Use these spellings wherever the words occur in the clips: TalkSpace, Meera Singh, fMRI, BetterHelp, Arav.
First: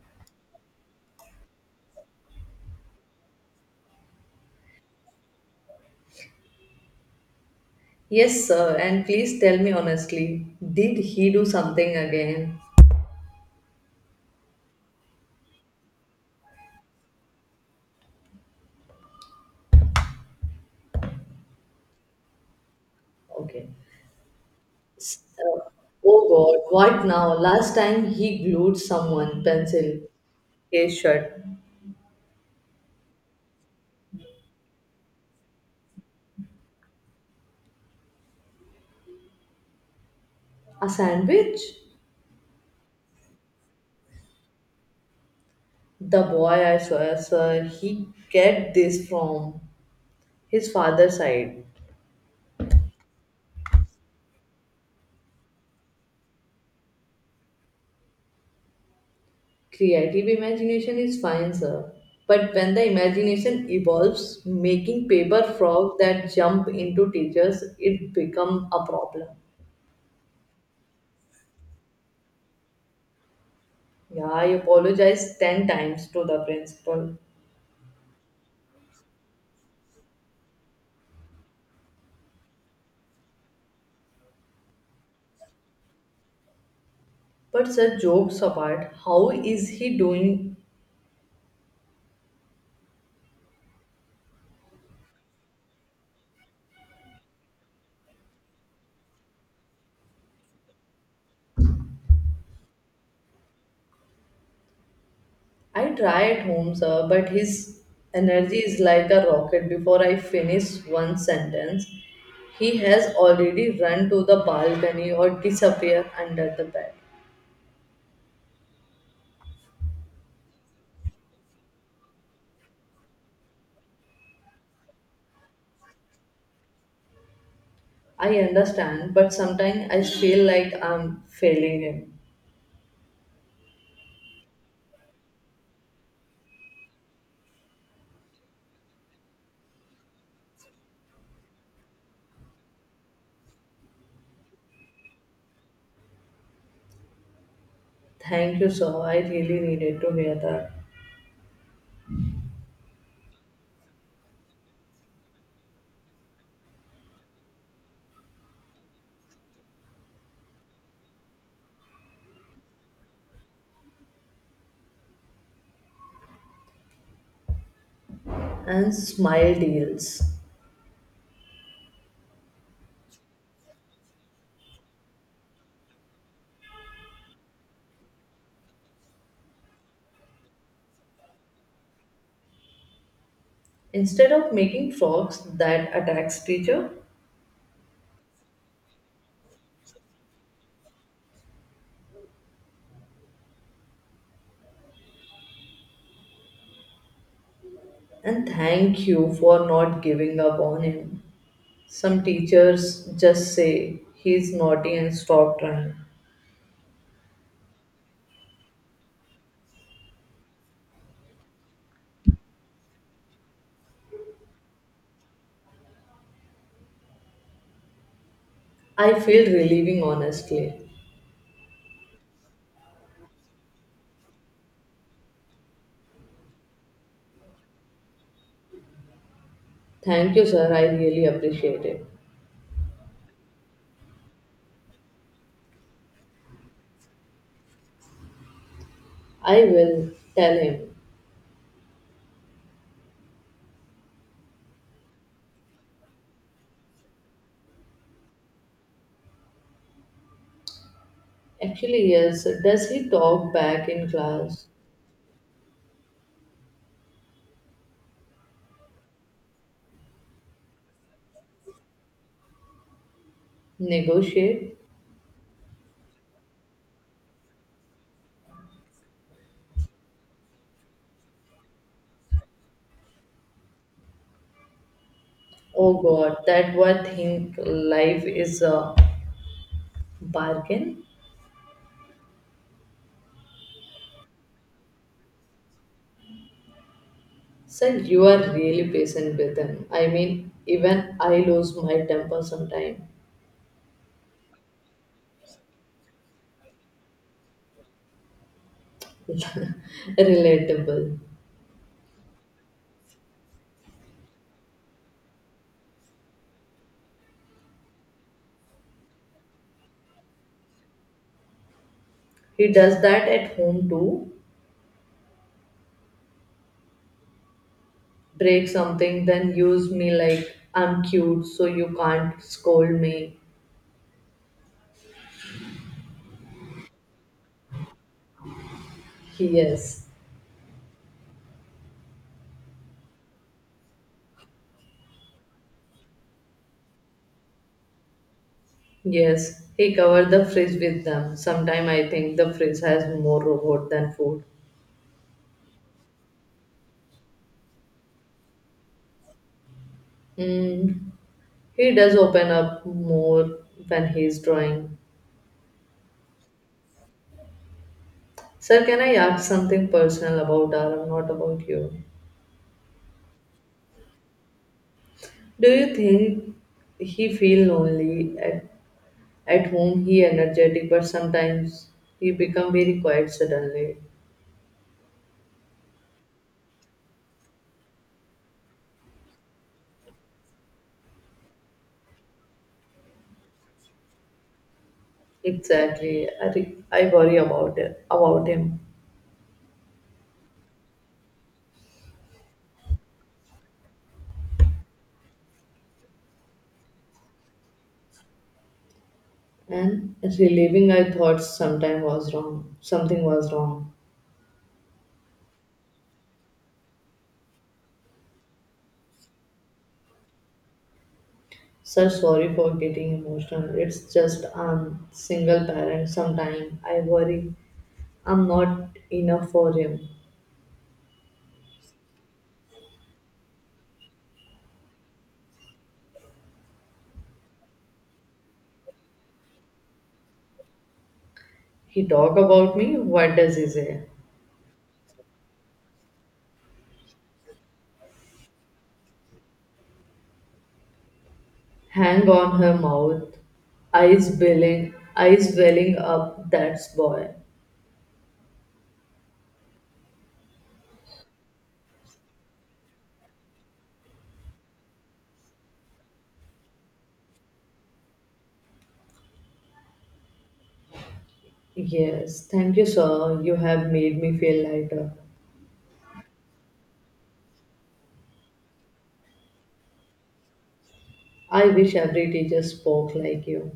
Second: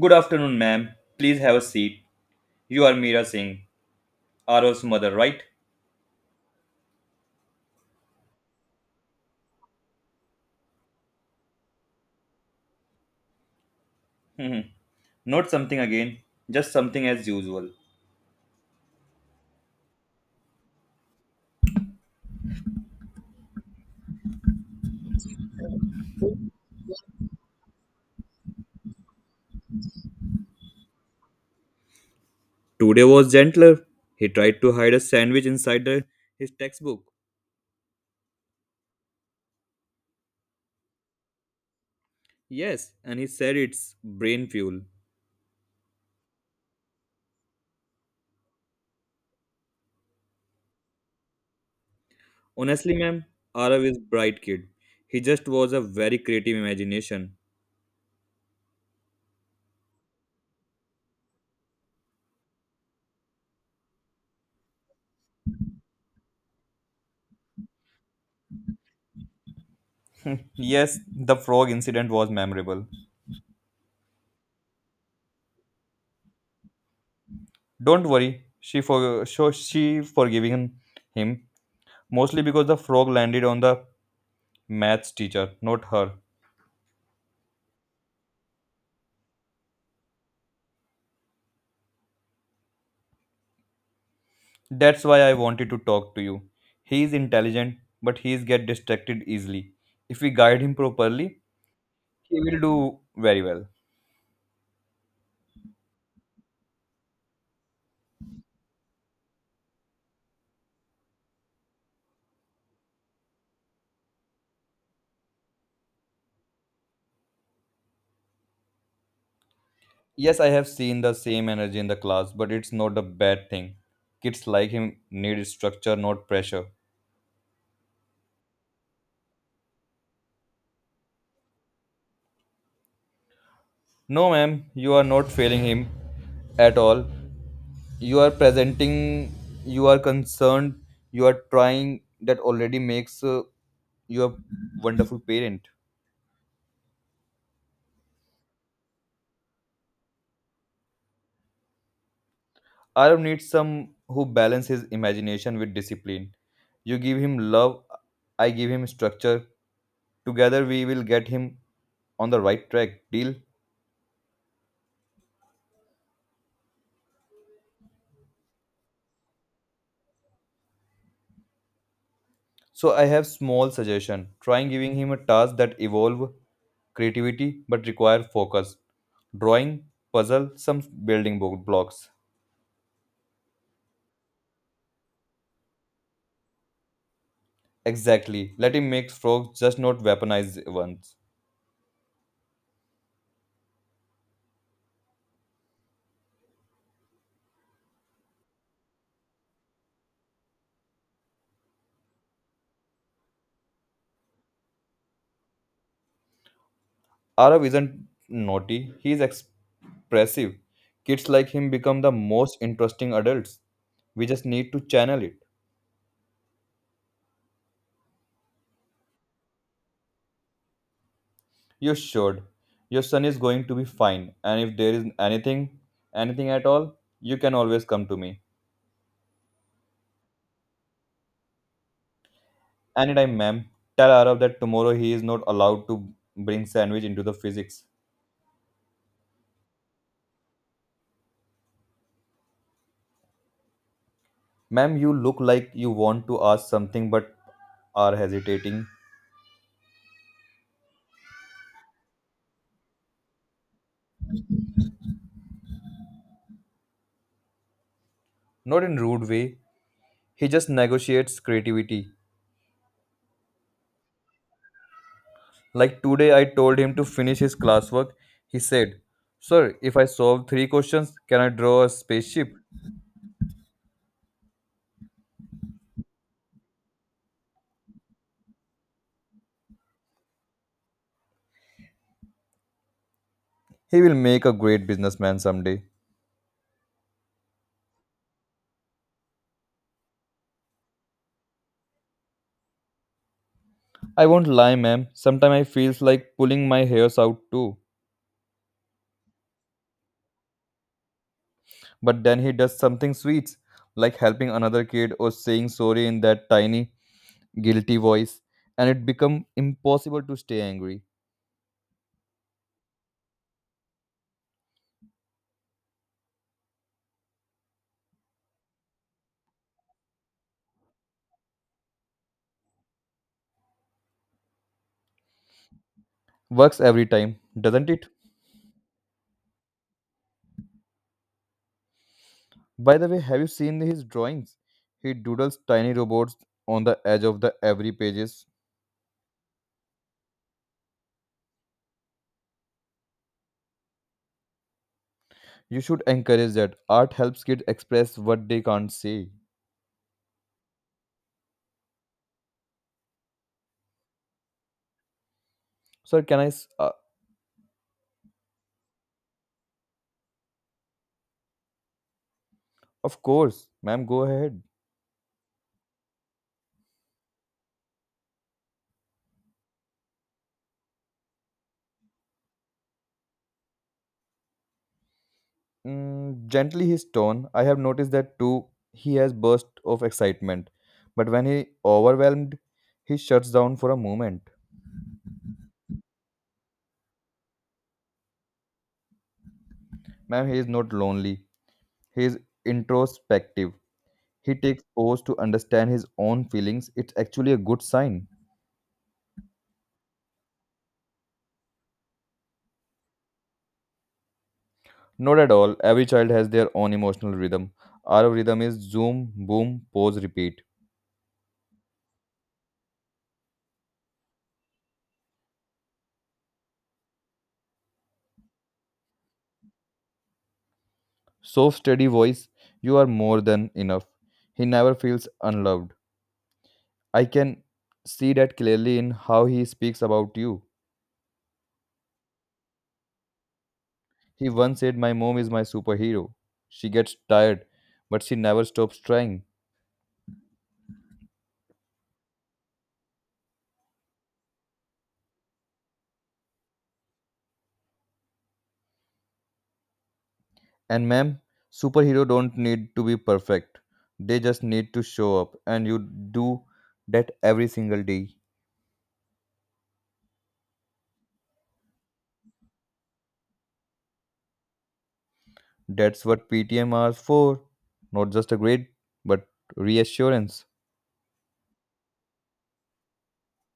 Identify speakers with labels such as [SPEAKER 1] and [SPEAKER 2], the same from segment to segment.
[SPEAKER 1] Good afternoon, ma'am. Please have a seat. You are Meera Singh, Aro's mother, right?
[SPEAKER 2] Yes, sir. And please tell me honestly, did he do something again?
[SPEAKER 1] "Hmm, not something again, just something as usual.
[SPEAKER 2] Okay. S- uh, oh God, what now? Last time he glued someone pencil, his shirt.
[SPEAKER 1] Today was gentler. He tried to hide a sandwich his textbook.
[SPEAKER 2] A sandwich?
[SPEAKER 1] Yes, and he said it's brain fuel.
[SPEAKER 2] The boy, I swear, sir, he get this from his father's side.
[SPEAKER 1] Honestly, ma'am, Arav is bright kid. He just was a very creative imagination.
[SPEAKER 2] Creative imagination is fine, sir. But when the imagination evolves, making paper frogs that jump into teachers, it become a problem.
[SPEAKER 1] Hmm, yes, the frog incident was memorable.
[SPEAKER 2] Yeah, I apologized 10 times to the principal.
[SPEAKER 1] Don't worry, she forgiving him mostly because the frog landed on the maths teacher, not her.
[SPEAKER 2] But, sir, jokes apart, how is he doing?
[SPEAKER 1] That's why I wanted to talk to you. He is intelligent, but he is get distracted easily. If we guide him properly, he will do very well.
[SPEAKER 2] I try at home, sir, but his energy is like a rocket. Before I finish one sentence, he has already run to the balcony or disappeared under the bed.
[SPEAKER 1] Yes, I have seen the same energy in the class, but it's not a bad thing. Kids like him need structure, not pressure.
[SPEAKER 2] I understand, but sometimes I feel like I'm failing him.
[SPEAKER 1] No, ma'am, you are not failing him at all. You are presenting, you are concerned, you are trying. That already makes you a wonderful parent.
[SPEAKER 2] Thank you, sir. I really needed to hear that.
[SPEAKER 1] Arab needs some who balance his imagination with discipline. You give him love, I give him structure. Together we will get him on the right track. Deal.
[SPEAKER 2] And smile deals.
[SPEAKER 1] So I have small suggestion. Trying giving him a task that evolve creativity but require focus. Drawing, puzzle, some blocks.
[SPEAKER 2] Instead of making frogs that attacks teacher
[SPEAKER 1] Exactly. Let him make frogs, just not weaponized ones.
[SPEAKER 2] and thank you for not giving up on him. Some teachers just say he's naughty and stop trying.
[SPEAKER 1] Arav isn't naughty, he is expressive. Kids like him become the most interesting adults. We just need to channel it.
[SPEAKER 2] I feel relieving honestly.
[SPEAKER 1] You should. Your son is going to be fine, and if there is anything, anything at all, you can always come to me.
[SPEAKER 2] Thank you sir, I really appreciate it.
[SPEAKER 1] Anytime, ma'am. Tell Arav that tomorrow he is not allowed to bring sandwich into the physics.
[SPEAKER 2] I will tell him.
[SPEAKER 1] Ma'am, you look like you want to ask something but are hesitating.
[SPEAKER 2] Actually yes, does he talk back in class?
[SPEAKER 1] Not in rude way. He just negotiates creativity.
[SPEAKER 2] Negotiate?
[SPEAKER 1] Like today, I told him to finish his classwork. He said, sir, if I solve three questions, can I draw a spaceship?
[SPEAKER 2] Oh god, that what think life is a bargain?
[SPEAKER 1] He will make a great businessman someday.
[SPEAKER 2] Sir, you are really patient with them. I mean, even I lose my temper sometimes.
[SPEAKER 1] I won't lie, ma'am. Sometimes I feels like pulling my hairs out too.
[SPEAKER 2] Relatable.
[SPEAKER 1] But then he does something sweet, like helping another kid or saying sorry in that tiny, guilty voice, and it become impossible to stay angry.
[SPEAKER 2] He does that at home too. Break something, then use me like I'm cute, so you can't scold me.
[SPEAKER 1] Works every time, doesn't it?
[SPEAKER 2] Yes,
[SPEAKER 1] By the way, have you seen his drawings? He doodles tiny robots on the edge of the every pages.
[SPEAKER 2] yes. He covered the fridge with them. Sometimes I think the fridge has more robot than food.
[SPEAKER 1] You should encourage that. Art helps kids express what they can't say.
[SPEAKER 2] Mm, he does open up more when he's drawing.
[SPEAKER 1] Sir, can I
[SPEAKER 2] Sir, can I ask something personal about Aram, not about you?
[SPEAKER 1] of course, ma'am, go ahead.
[SPEAKER 2] Do you think he feel lonely at home? He energetic, but sometimes he become very quiet suddenly.
[SPEAKER 1] mm, gently his tone, I have noticed that too. He has bursts of excitement, but when he overwhelmed he shuts down for a moment.
[SPEAKER 2] Exactly, I worry about it, about him.
[SPEAKER 1] Ma'am, he is not lonely, he is introspective. He takes pause to understand his own feelings. It's actually a good sign.
[SPEAKER 2] And relieving, I thought sometime was wrong. Something was wrong.
[SPEAKER 1] Not at all. Every child has their own emotional rhythm. Our rhythm is zoom, boom, pause, repeat.
[SPEAKER 2] So sorry for getting emotional. It's just I'm single parent. Sometimes I worry I'm not enough for him.
[SPEAKER 1] So steady voice, you are more than enough. He never feels unloved. I can see that clearly in how he speaks about you.
[SPEAKER 2] He talk about me. What does he say?
[SPEAKER 1] He once said, my mom is my superhero. She gets tired, but she never stops trying.
[SPEAKER 2] Hang on her mouth, eyes billing, eyes welling up. That's boy.
[SPEAKER 1] And ma'am, superhero don't need to be perfect. They just need to show up, and you do that every single day.
[SPEAKER 2] Yes, thank you, sir. You have made me feel lighter.
[SPEAKER 1] That's what PTM are for. Not just a grade, but reassurance.
[SPEAKER 2] I wish every teacher spoke like you.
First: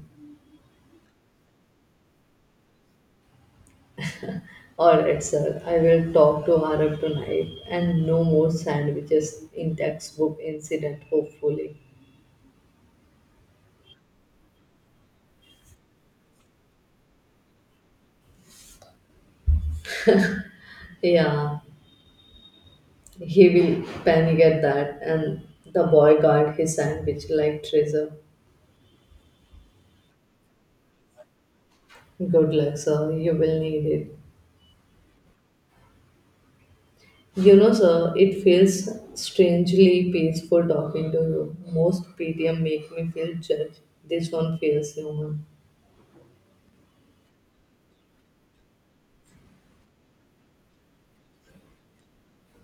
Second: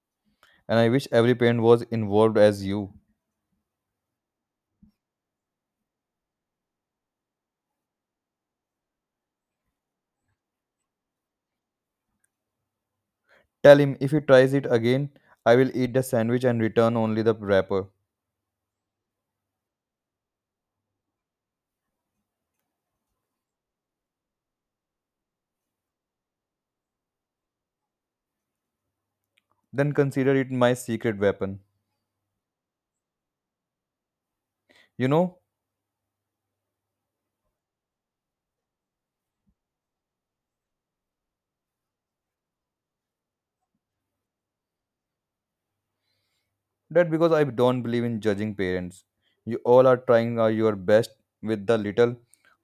[SPEAKER 1] And I wish every parent was involved as you.
[SPEAKER 2] All right, sir. I will talk to Arab tonight, and no more sandwiches in textbook incident. Hopefully,
[SPEAKER 1] Tell him if he tries it again, I will eat the sandwich and return only the wrapper.
[SPEAKER 2] yeah, he will panic at that, and the boy guard his sandwich like treasure.
[SPEAKER 1] Then consider it my secret weapon.
[SPEAKER 2] Good luck, sir. You will need it.
[SPEAKER 1] You know,
[SPEAKER 2] You know, sir, it feels strangely peaceful talking to you. Most PTM make me feel judged. This one feels human.
[SPEAKER 1] that because I don't believe in judging parents. You all are trying your best with the little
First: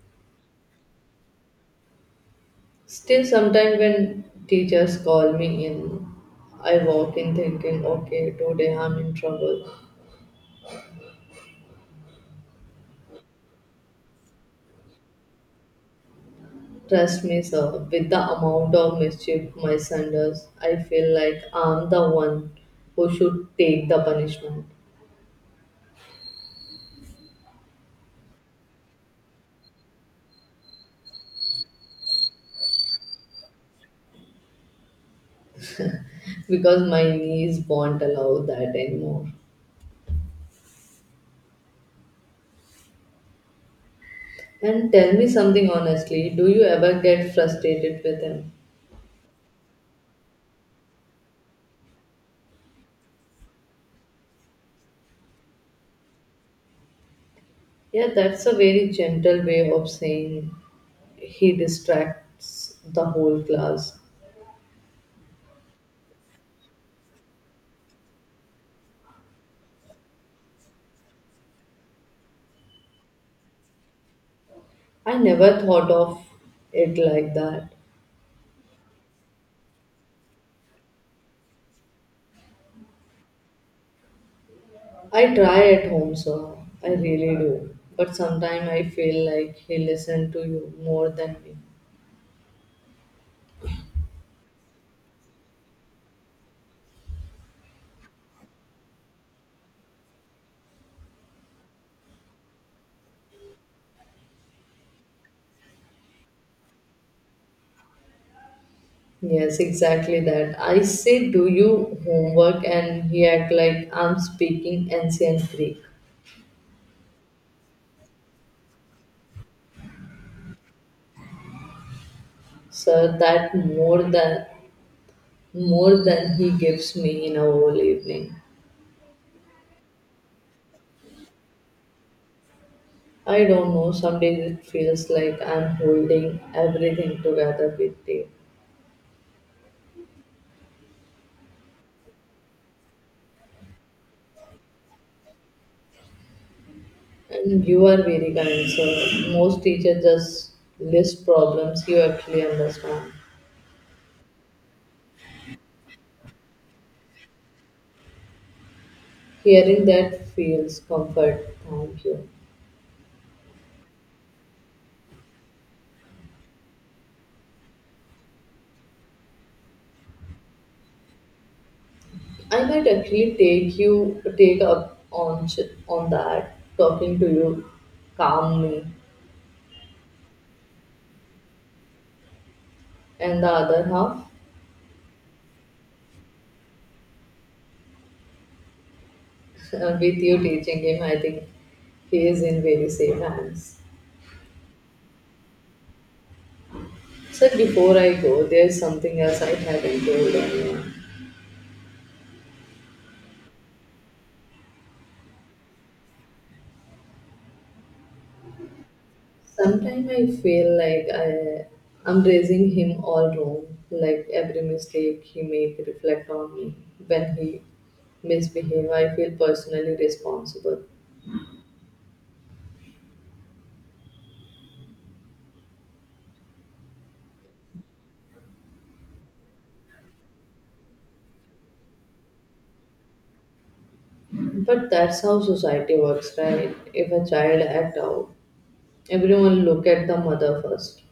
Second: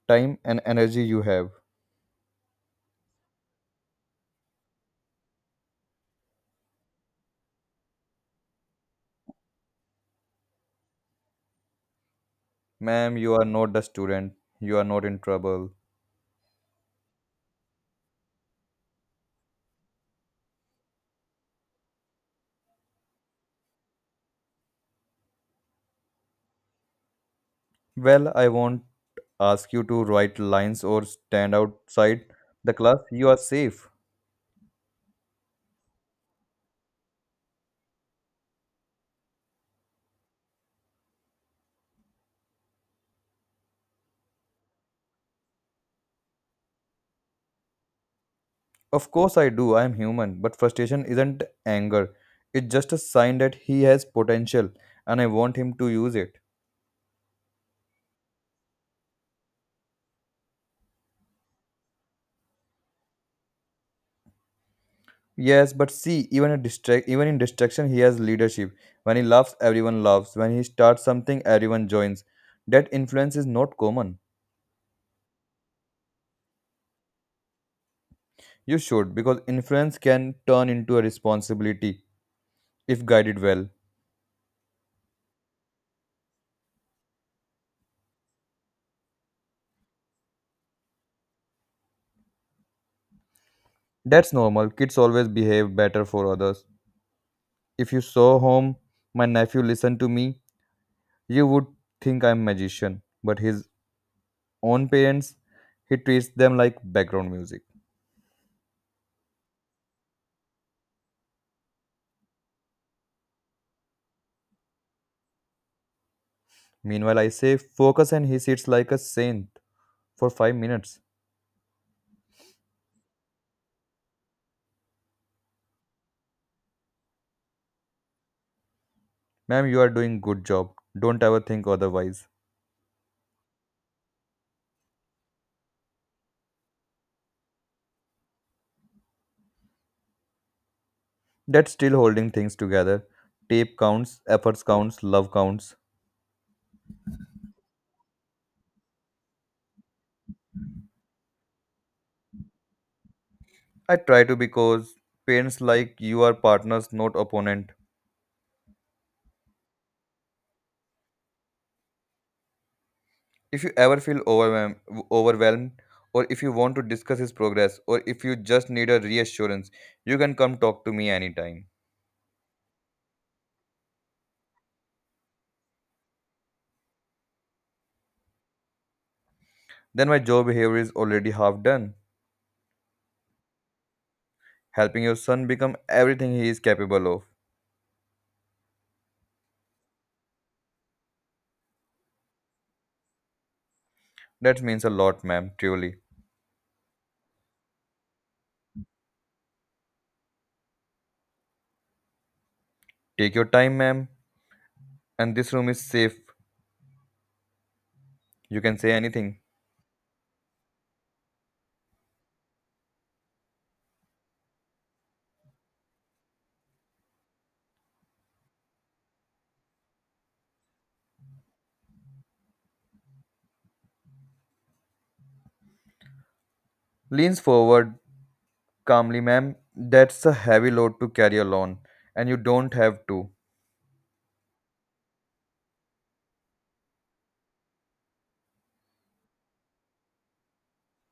[SPEAKER 1] time and energy you have.
[SPEAKER 2] Still, sometimes when teachers call me in, I walk in thinking, okay, today I'm in trouble.
[SPEAKER 1] Ma'am, you are not the student. You are not in trouble.
[SPEAKER 2] Trust me, sir, with the amount of mischief my son does, I feel like I'm the one who should take the punishment
[SPEAKER 1] Well, I won't ask you to write lines or stand outside the class. You are safe.
[SPEAKER 2] because my knees won't allow that anymore. And tell me something honestly, do you ever get frustrated with him?
[SPEAKER 1] Of course, I do. I am human. But frustration isn't anger. It's just a sign that he has potential and I want him to use it.
[SPEAKER 2] Yeah, that's a very gentle way of saying he distracts the whole class.
[SPEAKER 1] Yes, but see, even in distraction, he has leadership. When he laughs, everyone laughs. When he starts something, everyone joins. That influence is not common.
[SPEAKER 2] I never thought of it like that.
[SPEAKER 1] You should, because influence can turn into a responsibility if guided well.
[SPEAKER 2] I try at home, so I really do. But sometimes I feel like he listens to you more than me.
[SPEAKER 1] That's normal. Kids always behave better for others. If you saw home, my nephew listened to me, you would think I'm magician, but he's own parents, he treats them like background music.
[SPEAKER 2] Yes, exactly that. I say, do you homework? And he act like I'm speaking ancient Greek.
[SPEAKER 1] Meanwhile, I say focus and he sits like a saint for 5 minutes.
[SPEAKER 2] Sir, that more than he gives me in a whole evening.
[SPEAKER 1] Ma'am, you are doing good job. Don't ever think otherwise.
[SPEAKER 2] I don't know, some days it feels like I'm holding everything together with tape.
[SPEAKER 1] That's still holding things together. Tape counts, efforts counts, love counts.
[SPEAKER 2] And you are very kind, sir. Most teachers just list problems you actually understand.
[SPEAKER 1] I try to because parents like you are partners, not opponent.
[SPEAKER 2] Hearing that feels comfort. Thank you.
[SPEAKER 1] If you ever feel overwhelmed, or if you want to discuss his progress, or if you just need a reassurance, you can come talk to me anytime.
[SPEAKER 2] I might actually take you take up on ch- on that. Talking to you calm me.
[SPEAKER 1] Then my job behavior is already half done.
[SPEAKER 2] And the other half?
[SPEAKER 1] Helping your son become everything he is capable of.
[SPEAKER 2] And with you teaching him, I think he is in very safe hands.
[SPEAKER 1] That means a lot, ma'am, truly.
[SPEAKER 2] Sir, before I go, there's something else I haven't told anyone.
[SPEAKER 1] Take your time, ma'am, and this room is safe. You can say anything.
[SPEAKER 2] Sometimes I feel like I'm raising him all wrong. Like every mistake he make reflect on me. When he misbehave, I feel personally responsible.
[SPEAKER 1] Leans forward calmly, ma'am. That's a heavy load to carry alone, and you don't have to.
[SPEAKER 2] But that's how society works, right? If a child act out, everyone look at the mother first.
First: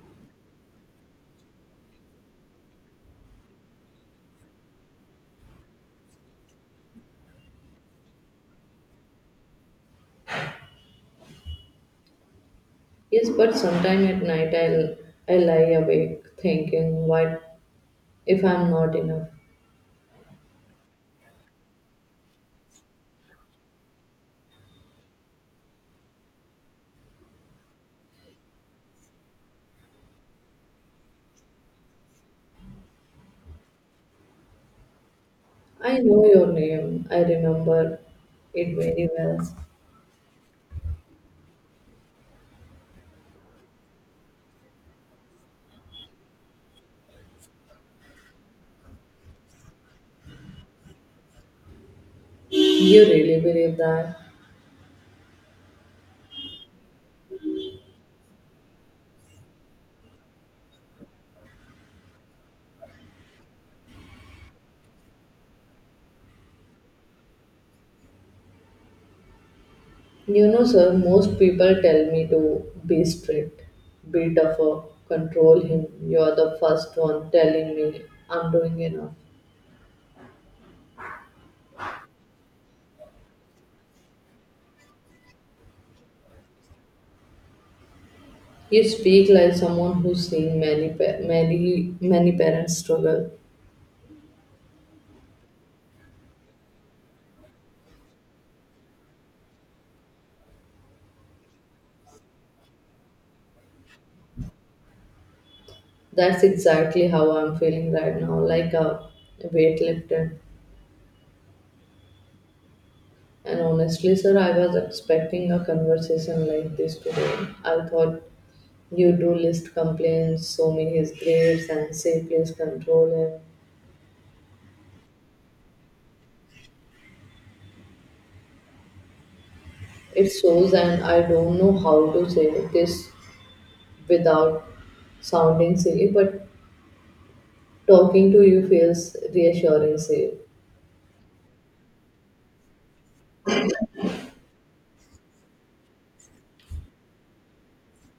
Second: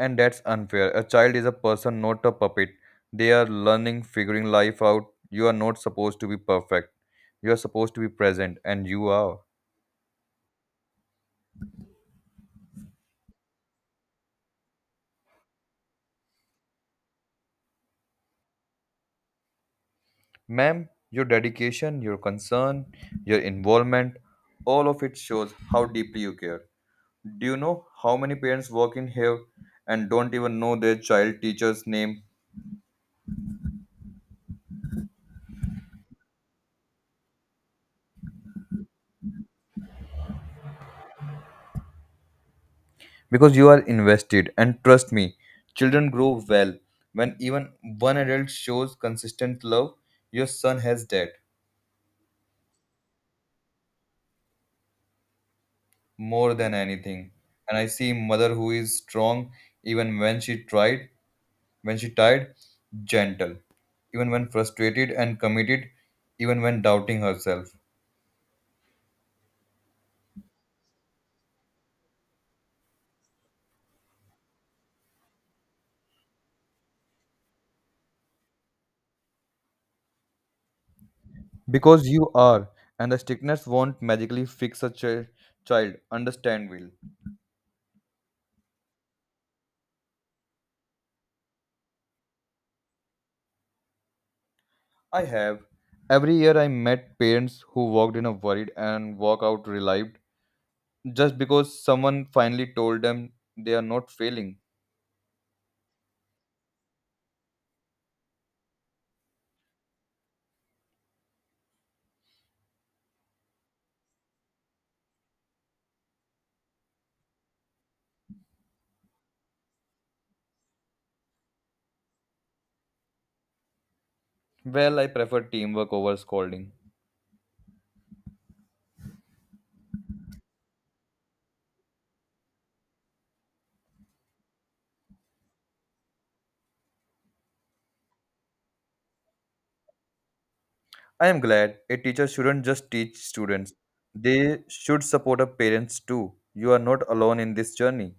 [SPEAKER 1] And that's unfair. A child is a person, not a puppet. They are learning, figuring life out. You are not supposed to be perfect. You are supposed to be present, and you are.
[SPEAKER 2] Yes, but sometime at night I lie awake thinking, what if I'm not enough?
[SPEAKER 1] Ma'am, your dedication, your concern, your involvement, all of it shows how deeply you care. Do you know how many parents work in here and don't even know their child teacher's name?
[SPEAKER 2] I know your name. I remember it very well.
[SPEAKER 1] Because you are invested, and trust me, children grow well when even one adult shows consistent love. Your son has that
[SPEAKER 2] You really believe that?
[SPEAKER 1] more than anything. And I see mother who is strong even when she tried. When she tired, gentle. Even when frustrated and committed, even when doubting herself.
[SPEAKER 2] You know, sir, most people tell me to be strict, be tougher, control him. You're the first one telling me I'm doing enough.
[SPEAKER 1] Because you are, and the strictness won't magically fix a child. Understand, will.
[SPEAKER 2] You speak like someone who's seen many parents struggle.
[SPEAKER 1] I have. Every year I met parents who walked in a worried and walk out relieved just because someone finally told them they are not failing.
[SPEAKER 2] That's exactly how I'm feeling right now, like a weight lifted. And honestly, sir, I was expecting a conversation like this today. I thought you do list complaints, show me his grades, and say please control him.
[SPEAKER 1] Well, I prefer teamwork over scolding.
[SPEAKER 2] It shows, and I don't know how to say this without sounding silly, but talking to you feels reassuring, sir.
[SPEAKER 1] I am glad a teacher shouldn't just teach students. They should support our parents too. You are not alone in this journey.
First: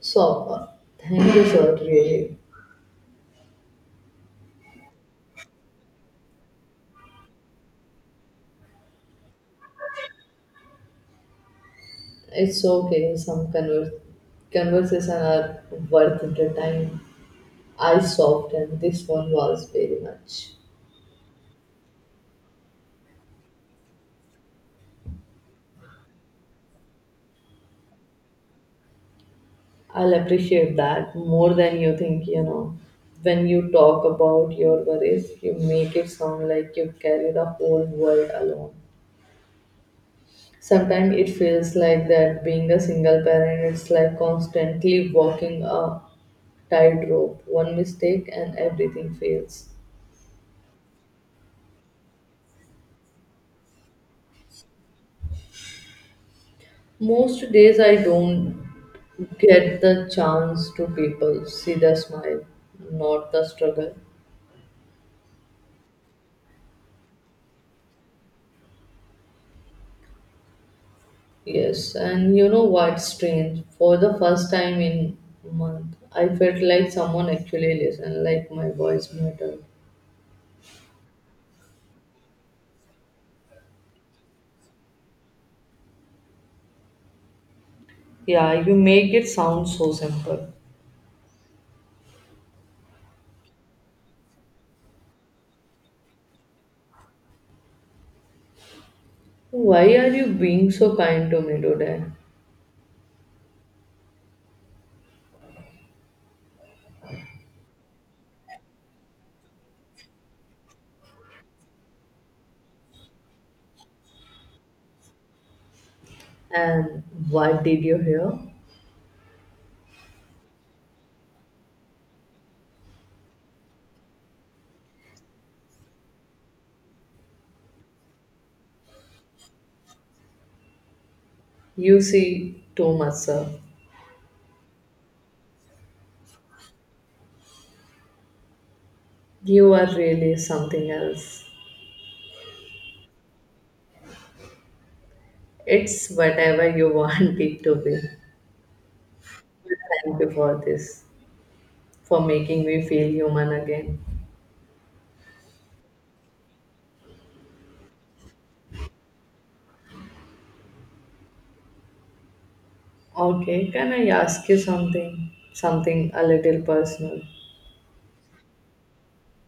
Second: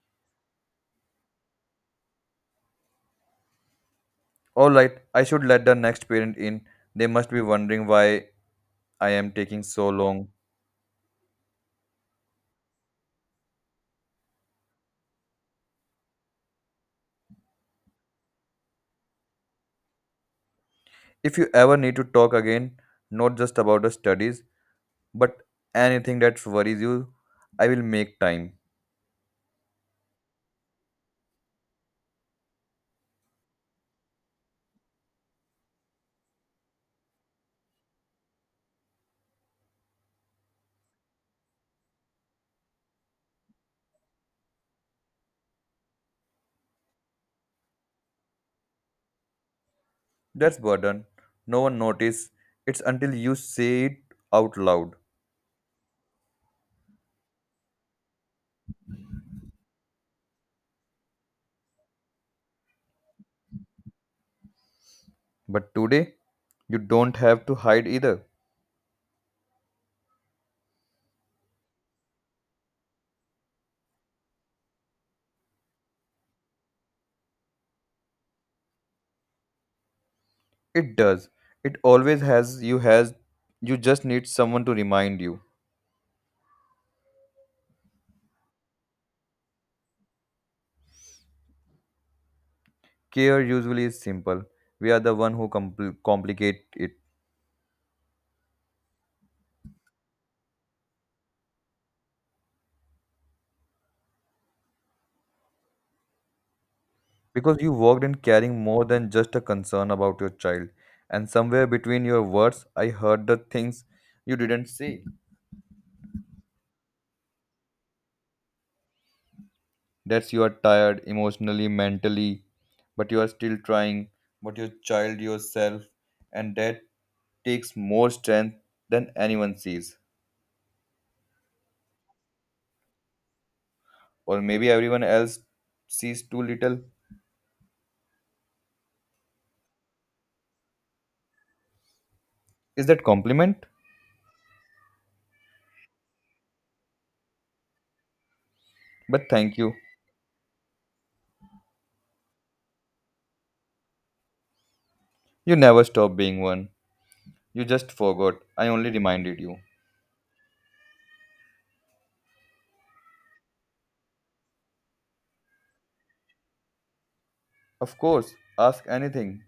[SPEAKER 2] So, thank you, sir, really.
[SPEAKER 1] Alright, I should let the next parent in. They must be wondering why I am taking so long.
[SPEAKER 2] It's okay. Some conversation are worth the time. I softened. This one was very much.
[SPEAKER 1] If you ever need to talk again, not just about the studies, but anything that worries you, I will make time.
[SPEAKER 2] I'll appreciate that more than you think. You know, when you talk about your worries, you make it sound like you carry the whole world alone. Sometimes it feels like that being a single parent, it's like constantly walking a tightrope. One mistake and everything fails.
[SPEAKER 1] That's burden. No one notice. It's until you say it out loud.
[SPEAKER 2] Most days I don't get the chance to people see the smile, not the struggle.
[SPEAKER 1] But today, you don't have to hide either.
[SPEAKER 2] Yes, and you know what's strange? For the first time in month, I felt like someone actually listened, like my voice mattered.
[SPEAKER 1] It does. It always has you just need someone to remind you.
[SPEAKER 2] Yeah, you make it sound so simple.
[SPEAKER 1] Care usually is simple. We are the one who complicate it
[SPEAKER 2] Why are you being so kind to me today?
[SPEAKER 1] because you worked in caring more than just a concern about your child. And somewhere between your words, I heard the things you didn't say.
[SPEAKER 2] And what did you hear?
[SPEAKER 1] That's you are tired emotionally, mentally, but you are still trying. But your child yourself, and that takes more strength than anyone sees,
[SPEAKER 2] You see too much, sir.
[SPEAKER 1] or maybe everyone else sees too little.
[SPEAKER 2] You are really something else.
[SPEAKER 1] Is that compliment?
[SPEAKER 2] It's whatever you want it to be.
[SPEAKER 1] But thank you.
[SPEAKER 2] Thank you for this, for making me feel human again.
[SPEAKER 1] You never stop being one. You just forgot. I only reminded you.
[SPEAKER 2] Okay, can I ask you something? Something a little personal.
[SPEAKER 1] Of course, ask anything.